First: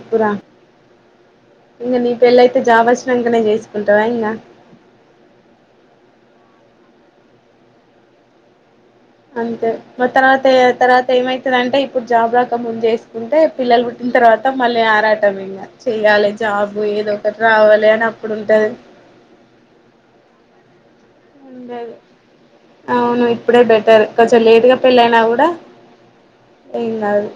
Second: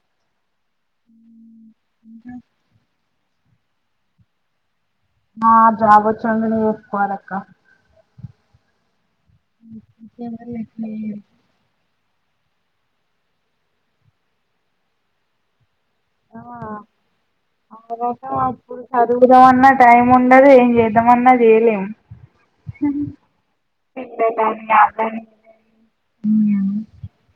ఇప్పురా ఇంకా నీ పెళ్ళయితే జాబు వచ్చినాకనే చేసుకుంటావా ఇంగా ఆ జాబ్ వచ్చినాకనే చేసుకోవాలి అక్క అంతే మ తర్వాత తర్వాత ఏమై దంటే ఇప్పుడు జాబ్ రాక ముందు చేసుకుంటే పిల్లలు పుట్టిన తర్వాత మళ్ళీ ఆరాటం ఇంగ చెయ్యాలి ఆ జాబ్ ఏదో ఒకటి రావాలి అని అప్పుడు ఉంటది చదువుదామన్నా టైం ఉండదు ఏం చేద్దామన్నా చేయలేము ఉండదు అవును ఇప్పుడే బెటర్ కొంచెం పిల్లలని లేట్గా పెళ్ళ అయినా వాళ్ళని గూడా ఏం కాదు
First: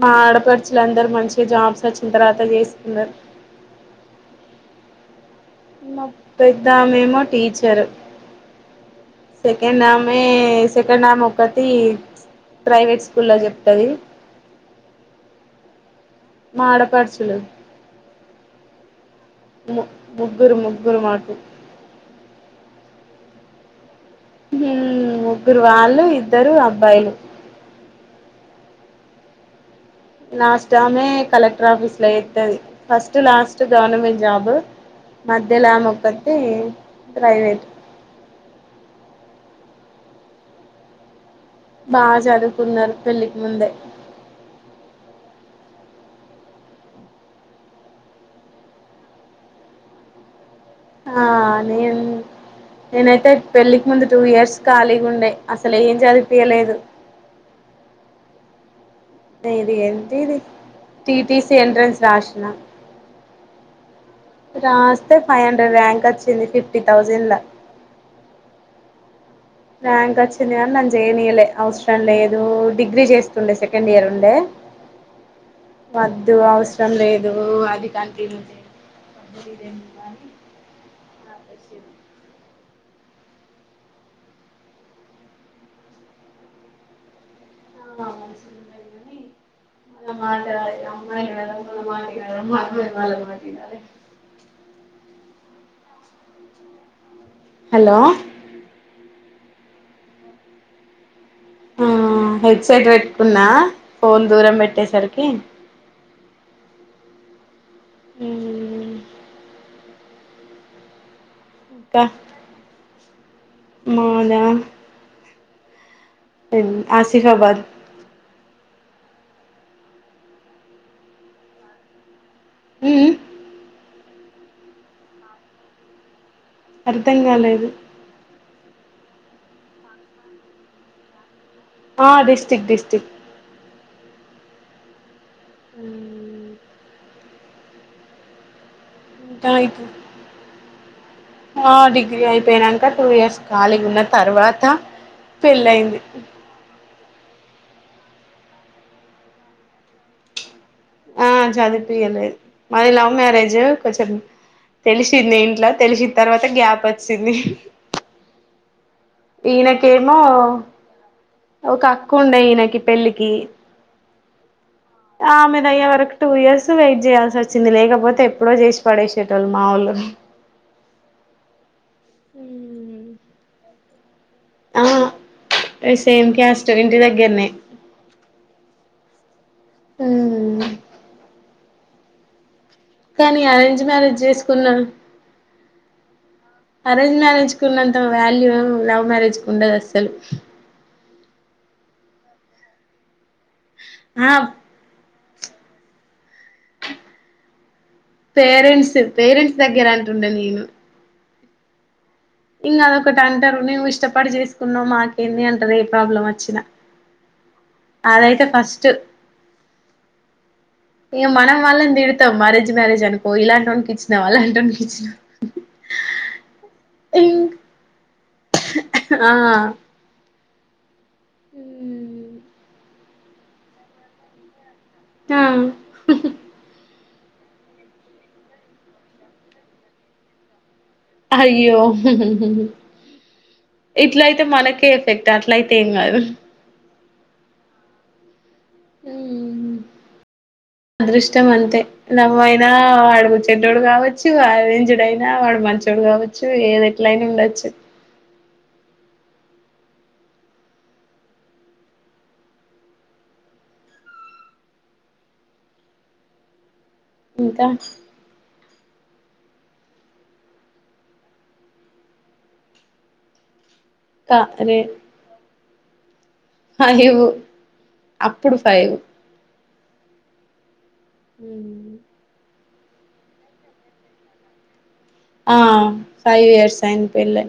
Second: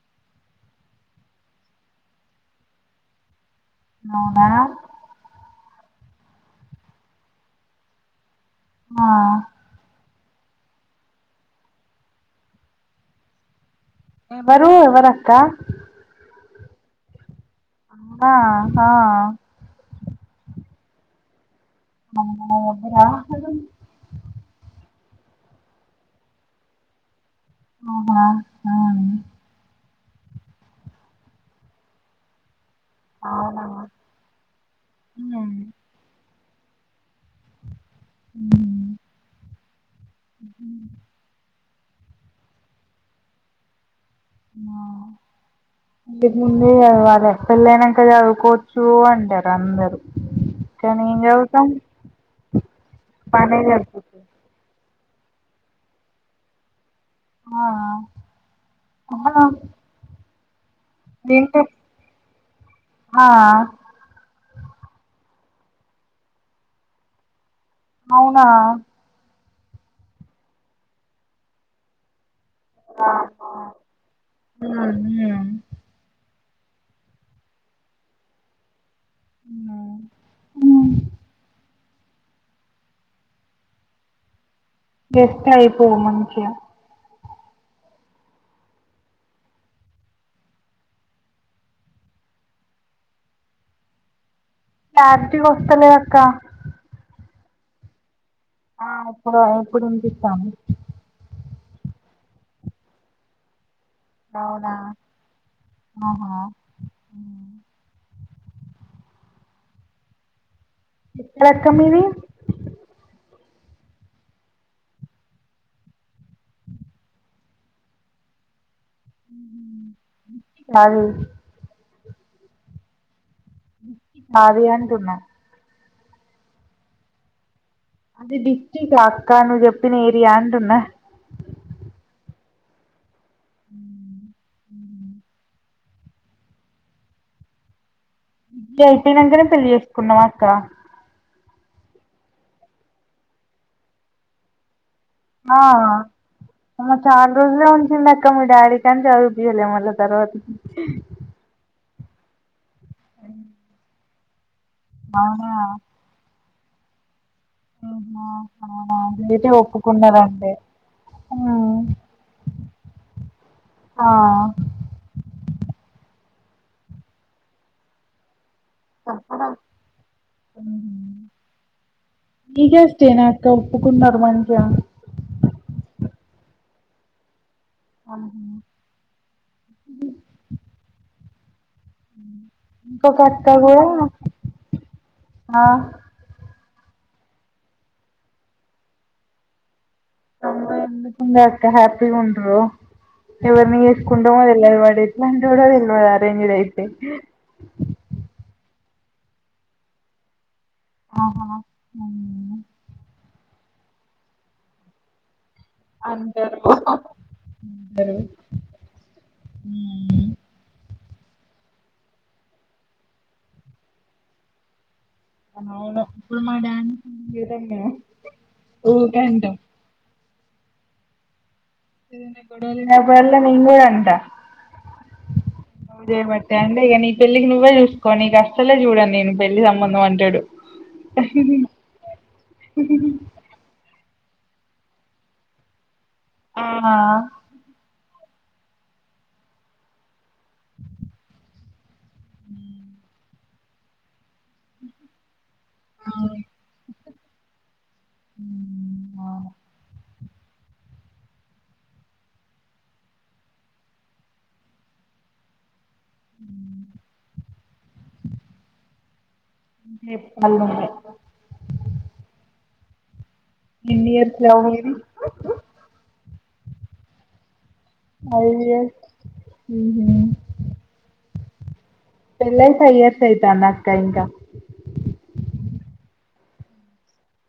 మా ఆడపడుచులు అందరు మంచిగా జాబ్స్ వచ్చిన తర్వాత చేసుకున్నారు అవునా మా పెద్దఆమేమో టీచర్ ఆ సెకండ్ ఆమే సెకండ్ ఆమె ఒకతీ ప్రైవేట్ స్కూల్ లో చెప్తది ఎవరు ఎవరక్క మా ఆడపడుచులు ఆ ఆ ము ముగ్గురు ముగ్గురు మాకు అమ్మో ముగ్గురా ఉం ముగ్గురు వాళ్ళు ఇద్దరు అబ్బాయిలు ఆహా ఆ లాస్ట్ ఆమె కలెక్టర్ ఆఫీస్ లో చెత్తది ఫస్ట్ లాస్ట్ అవునా గవర్నమెంట్ జాబ్ ఉమ్ మధ్యలో ఆమె ఒక్కతి ప్రైవేట్ హ [unintelligible] బాగా చదువుకున్నారు పెళ్ళికి ముందే మా పెళ్లికి ముందే చదవాల పెళ్ళ అయినాక చదువుకోవచ్చు అంటారు అందరు కానీ ఏం ఆ చదువుతాం నేను నేనైతే పనే పెళ్ళికి ముందు సరిపోతది టూ ఇయర్స్ ఖాళీగా ఉండే అసలు ఏం చదిపియలేదు ఆ ఆ [unintelligible] ఏంటి ఇది టీటీసి ఏంటి ఎంట్రెన్స్ రాసిన ఆ రాస్తే ఫైవ్ హండ్రెడ్ ర్యాంక్ వచ్చింది ఫిఫ్టీ థౌజండ్ ల అవునా ర్యాంక్ వచ్చింది కానీ నన్ను చేయన్నీయలే అవసరం లేదు డిగ్రీ చేస్తుండే సెకండ్ ఇయర్ ఉండే ఉమ్ వద్దు అవసరం లేదు అది కంటిన్యూదే ఉం వేస్తే అయిపోవు మంచిగా ఆ మ మా అమ్మ మ మల మా [unintelligible] క్లారిటీగా వస్తలే అక్క హలో ఆ ఇప్పుడు ఇప్పుడు వినిపిస్తోంది ఆ హెడ్ సైట్ పెట్టుకున్నా ఫోన్ దూరం అవునా పెట్టేసరికి ఆహ ఎక్కడ అక్క మీది మాద ఆసిఫబాద్ అవు ఊ మ్ నాది అంటున్నా అర్థం కాలేదు అది డిస్టక్ అక్కా నువ్వు చెప్పిన ఏరియా అంటున్నా ఆ డిస్టిక్ డిస్టిక్ ఆ ఇట్లా ఐపోనాకనే ఇంకా పెళ్లి ఇప్పుడు చేసుకున్నావ అక్క ఆ డిగ్రీ అయిపోనాక టూ ఇయర్స్ ఖాళీగా ఉన్న తర్వాత ఆ పెళ్ళయింది చాలా రోజులే అంటుంది అక్క మీ డాడీ కాని చదువుపియలే మళ్ళ తర్వాతకి ఆ చదువు పీయలేదు మాది లవ్ మ్యరేజ్ కొంచెం తెలిసింది అవునా ఆహా ఇంట్లో తెలిసిన తర్వాత గ్యాప్ వచ్చింది [unintelligible] ఆ నిజం ఈయనకేమో ఒప్పుకున్నారండి ఒక అక్క ఉండే ఈయనకి పెళ్ళికి ఆ ఆమెదయ్యే వరకు టూ ఇయర్స్ వెయిట్ చేయాల్సి వచ్చింది లేకపోతే ఎప్పుడో చేసి పడేషటోళ్లు మామూలుగా దిగేస్తేనా అక్క ఒప్పుకున్నారు మంచిగా ఆ సేమ్ క్యాస్ట్ ఇంటి దగ్గరనే ఆహ ఇంకొక కానీ అక్క అరేంజ్ కూడా మ్యారేజ్ చేసుకున్నా ఆ అరేంజ్ మ్యారేజ్ కు ఉన్నంత వాల్యూ లవ్ మ్యారేజ్ కు ఉండదు అస్సలు ఎందుకు అక్క హ్యాపీగా ఉండరు ఎవరిని ఆ చేసుకుంటామో అది ఎలా పడే ఎలాంటి వాడో అరేంజ్డ్ ఐతే పేరెంట్స్ పేరెంట్స్ దగ్గర అంటుండ నేను ఆహాహ్మ్ ఇంక అదొకటి అంటారు నువ్వు ఇష్టపడి చేసుకున్నావు మాకేంది అంటారు రేపు అందరు అదైతే ఫస్ట్ హ్మ్ ఇంక మనం వాళ్ళని తిడతాం అరేంజ్డ్ మ్యారేజ్ అనుకో ఇలాంటి వాళ్ళకిచ్చినాం అలాంటి వాళ్ళకిచ్చినాం అవును ఇప్పుడు మా డ్యాన్ ఆ [unintelligible] బ ఎల్ మీంగూ అంట హ అ చేయ బట్టే అంటే ఇక నీ పెళ్లికి నువ్వే చూసుకో నీ అస్లే చూడండి నేను పెళ్లి సంబంధం అంటాడు అయ్యో ఇట్ల అయితే మనకే ఎఫెక్ట్ అట్లయితే ఏం కాదు ఇంగా హ్మ్ అదృష్ట మంతే లవ్ ఐనా ఆడగుట్ చెడ్డోడు కావచ్చు అరేంజ్డ్ అయినా వాడు మంచోడు కావచ్చు ఏది ఎట్లయినా ఉండొచ్చు ఉ ఇంకా అంటే పల్డి ఎన్ని కా ఇయర్స్ లవ్ రే మీది ఫైవ్ ఫైవ్ ఇయర్స్ ఉమ్ ఉ పెళ్ళై ఫైవ్ ఇయర్స్ అయితాంద అక్క ఇంకా ఆ ఫైవ్ ఇయర్స్ అయింది పెళ్లై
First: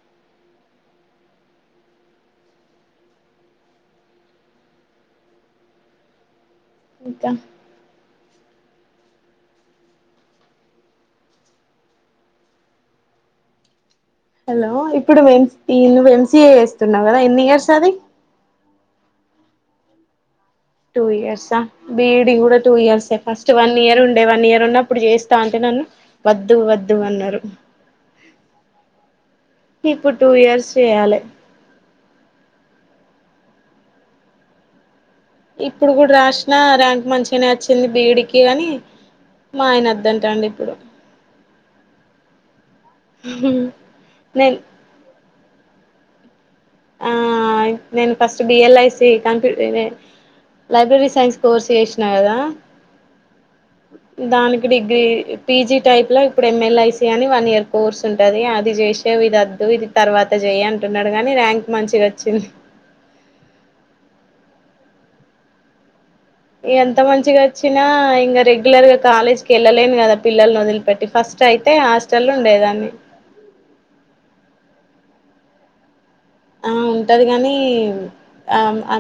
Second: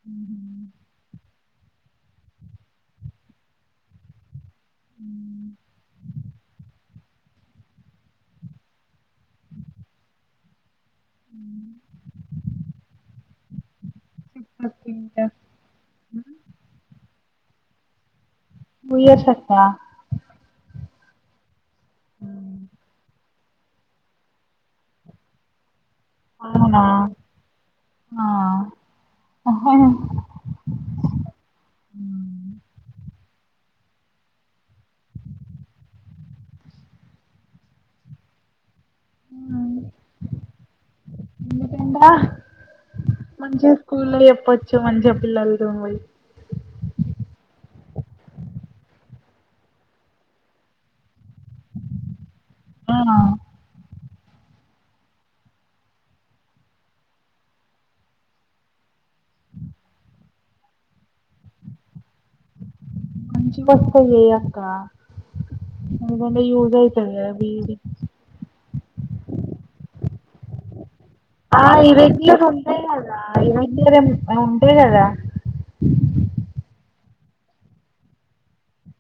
ఉ ఉ ఇంకా అ హలో ఇప్పుడు ఈ నువ్వు ఎంసిఏ చేేస్తున్నావు కదా ఎన్ని ఇయర్స్ అది టు ఇయర్స్ అక్క టూ ఇయర్సా బిఈడి కూడా టూ ఇయర్సే ఫస్ట్ వన్ ఇయర్ ఉండే వన్ ఇయర్ ఉన్న అప్పుడు చేస్తా అంటే నన్ను వద్దు అవునా వద్దు అన్నారు ఆ ఇప్పుడు టూ ఇయర్స్ చెయ్యాలి ఇప్పుడు కూడా రాసినా ర్యాంక్ మంచిగానే వచ్చింది బిఈడికి గానికి మా ఆయన వద్దంటాండు ఇప్పుడు ఎందుకంటా మంచి స్కూల్లో నేను చేప్పొచ్చు మంచిగా పిల్లలతో పోయి నేను ఫస్ట్ బిఎల్ఐసి కంప్యూటరే లైబ్రరీ సైన్స్ కోర్స్ చేసినా కదా ఆ దానికి డిగ్రీ పిజీ టైప్లో ఇప్పుడు ఎంఎల్ఐసి అని వన్ ఇయర్ కోర్స్ ఉంటుంది అది చేసి ఇది వద్దు ఇది తర్వాత చేయి అంటున్నాడు కానీ ర్యాంక్ మంచిగా వచ్చింది మంచిగా వస్తే చేయక్క ఎంత మంచిగా బిఈడి వచ్చినా ఇంకా రెగ్యులర్గా కాలేజ్ కి వెళ్ళలేను కదా పిల్లల్ని వదిలిపెట్టి ఫస్ట్ అయితే హాస్టల్లో ఉండేదాన్ని ఇవంటరిం అంతే కదా ఆ ఉంటది కానీ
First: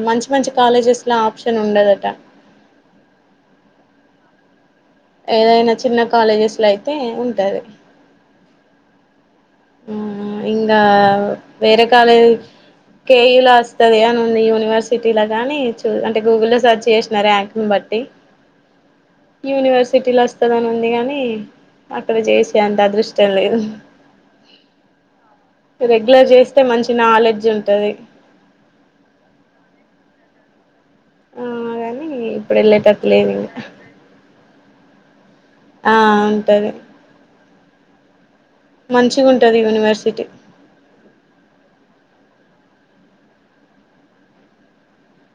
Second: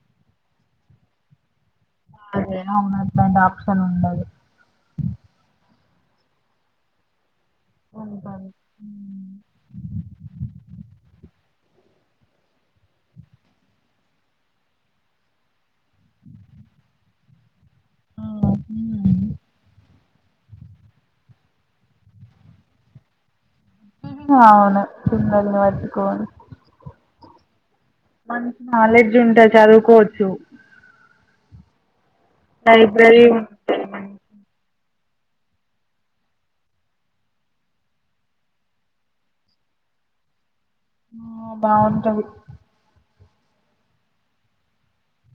మంచి మంచి కాలేజెస్లో ఆప్షన్ ఉండదట అదేనా అవున్నట్లాంటి ఆప్షన్ ఉండదు ఏదైనా చిన్న కాలేజెస్లో అయితే ఉంటది ఉంటంది ఇంకా వేరే కాలేజీ కేయులో వస్తది అని ఉంది యూనివర్సిటీలో గాని చూ అంటే గూగుల్లో సెర్చ్ చేసిన రాంక్ని బట్టి అవునా యూనివర్సిటీలో వస్తదని ఉంది కాగాని అక్కడ చేసే అంత అదృష్టం లేదు అవును ఉండదు మరి రెగ్యులర్ చేస్తే మంచి నాలెడ్జ్ ఉంటది మంచి నాలెడ్జ్ ఉంటే చదువుకోవచ్చు ఆ గాని ఇప్పుడు వెళ్లేటట్టు లైబ్రరీ లేదిగా ఉంటే ఆ ఉంటంది మంచిగా ఉంటది యూనివర్సిటీ ఆ బాగుంటది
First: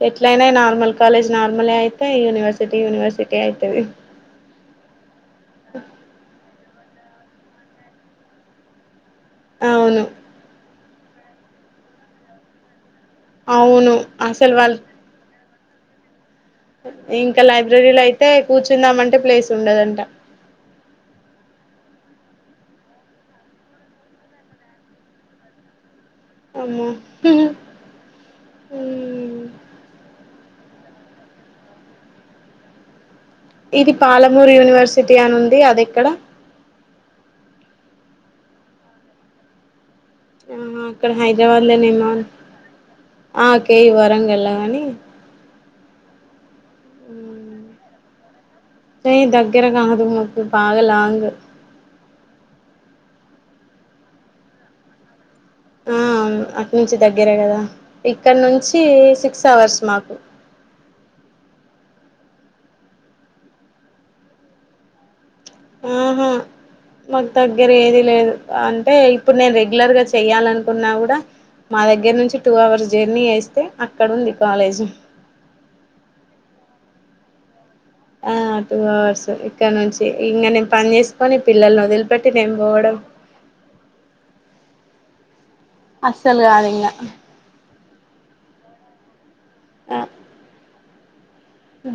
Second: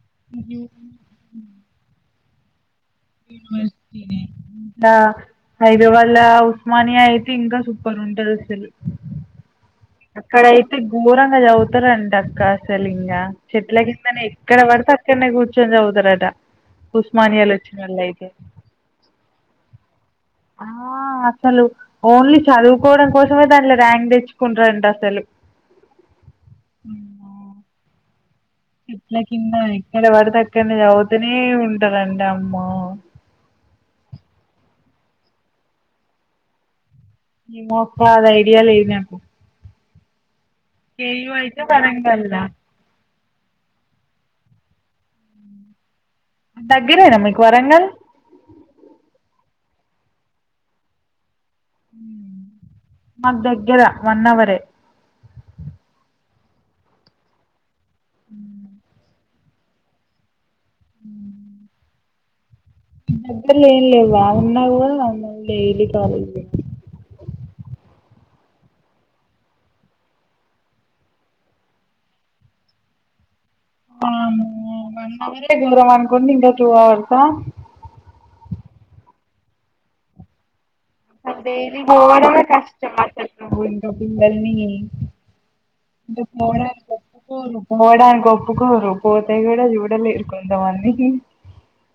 ఎట్లయినా నార్మల్ కాలేజ్ నార్మలే అయిపాయె యూనివర్సిటీ యూనివర్ మర్స్తనే కా హైదరాబాద్ ల ఉస్మానియా అయితే ఇంకా సూపర్ ఉంటది అసలు అవును అక్కడయితే ఘోరంగా చదువుతారంట అక్క అసలు ఇంకా చెట్ల అవును కిందనే అసలు ఎక్కడ వాళ్ళు పడితె అక్ క్కన్నే కూర్చోని చదువుతారట ఇంకా ఉస్మానియాలో వచ్చినోళ్ళు లైబ్రరీలో అయితే కూర్చుందమంటే ప్లేస్ ఉండదంట ఆ అసలు ఓన్లీ చదువుకోవడం కోసమే దాంట్లే ర్యాంక్ తెచ్చుకుంటారంట అసలు అమ్మో ఇట్ల కింద ఎక్కడ పడితే అక్కన్నే చదువుతనే ఉంటారంట అమ్మో ఇది పాలమూరు యూనివర్సిటీ అని ఉంది అది ఎక్కడ ఏమో అక్క అది ఐడియా లేదు నాకు అహ అక్కడ కేయూ అయితే హైదరాబాద్లనేమో వరంగల్లా ఆ కేయు వరంగళ్ళ కాని దగ్గరేనా మీకు వరంగల్ ఏ దగ్గర కాదు మకు బగా లాంగ్ మకు దగ్గర వన్ అవరే ఆ అవును అక్కనుంచి దగ్గర కదా ఇక్కడ నుంచి సిక్స్ అవర్స్ మాకు మ్మ్మ్మ్ దగ్గర్లో ఏం లేవ్వ ఉన్న కుడా [unintelligible] ఆహా మాకు దగ్గర ఏది లేదు అంటే ఇప్పుడు నేను రెగ్యులర్ గా చెయాలనుకున్నా కూడా మా దగ్గర నుంచి టూ అవర్స్ జర్నీ వేస్తే అక్కడ ఉంది కాలేజ్ అదే దూరం అనుకుంటే ఇంకా టూ అవర్స్ ఆ ఆ టూ అవర్స్ ఇక్కడ నుంచి ఇంగ నేను పని చేసుకొని పిల్లల్ని వదిలిపెట్టి నేను పోవడం నువ్వు ఇంకా పిల్లల్ని అస్సలు కాదు చూసుకోవడమే ఇంగ సరిపో పోను పోవడానికి ఒప్పుకోరు పోతే కూడా ఆ చూడలేరు కొంతమంది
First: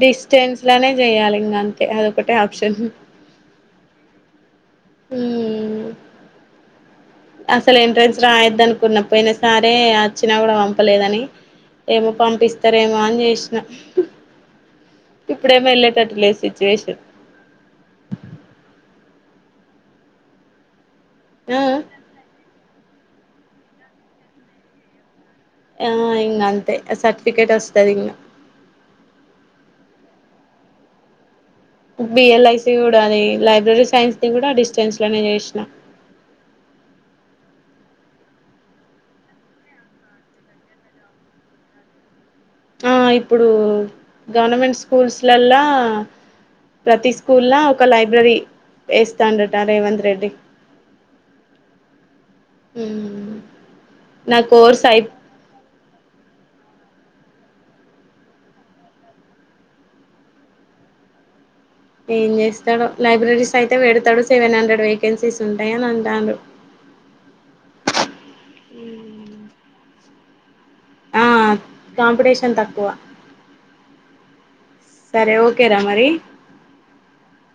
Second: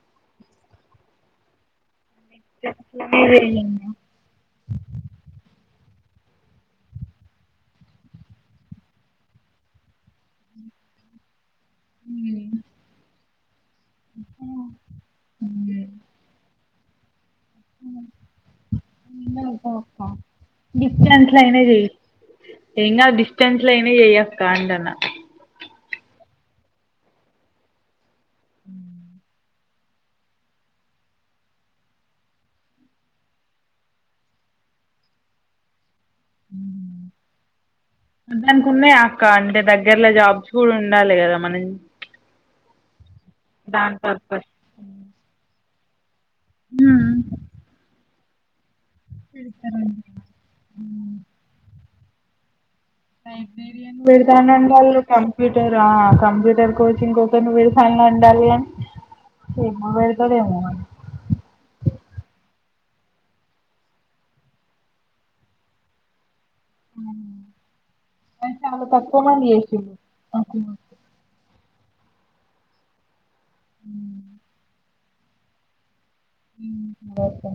డిస్టెన్స్ లానే చేయాలి ఇంగ అంతే అది ఒకటే ఆప్షన్ అదే అదే మ్మ్ అసలు ఎంట్రెన్స్ రాయొద్దనుకున్న పోయిన సరే వచ్చినా కూడా పంపలేదని ఏమో పంపిస్తారేమో అని చేసినా ఇప్పుడేమో ఏళ్ళేటట్టు లేదు సిచివేషన్ డిస్టెన్స్ లో అయిన ఆ చేయ్ ఎంకాదు డిస్టెన్స్ లో ఐన చెయ్ అక్క అంటన ఆ ఇంగ అంతే సర్టిఫికేట్ వస్తది ఇంగ అ బిఎల్ఐసి కూడా అది లైబ్రరీ సైన్స్ ది కూడా డిస్టెన్స్ లనే చేసినా మ్ దానికి ఉన్నాయ అక్క అంటే దగ్గర్లో జాబ్స్ కూడా ఉండాలి కదా మనం ఆ ఇప్పుడు దాని పర్పస్ గవర్నమెంట్ స్కూల్స్ లల్ల ప్రతి స్కూల్ల ఒక లైబ్రరీ వేస్తాండట రేవంత్ రెడ్డి మ్మ్ లైబ్రరీయాన్ నా పెడుతాండూ కోర్స్ అంటల్లు అయి కం ప్యూటర్ ఆ కంప్యూటర్ కోచింగ్ కి ఒకర్ని పెడుతాళ్లు అంటల్లు గా [unintelligible] ఏం చేస్తా లైబ్రరీస్ అయితే పెడతాడు సెవెన్ హండ్రెడ్ వేకెన్సీస్ ఉంటాయ అని అంటారు అవి చాల తక్కువ మంది [unintelligible] ఆ కాంపిటీషన్ తక్కువ ఉ సరే ఓకేర మరి ఒకే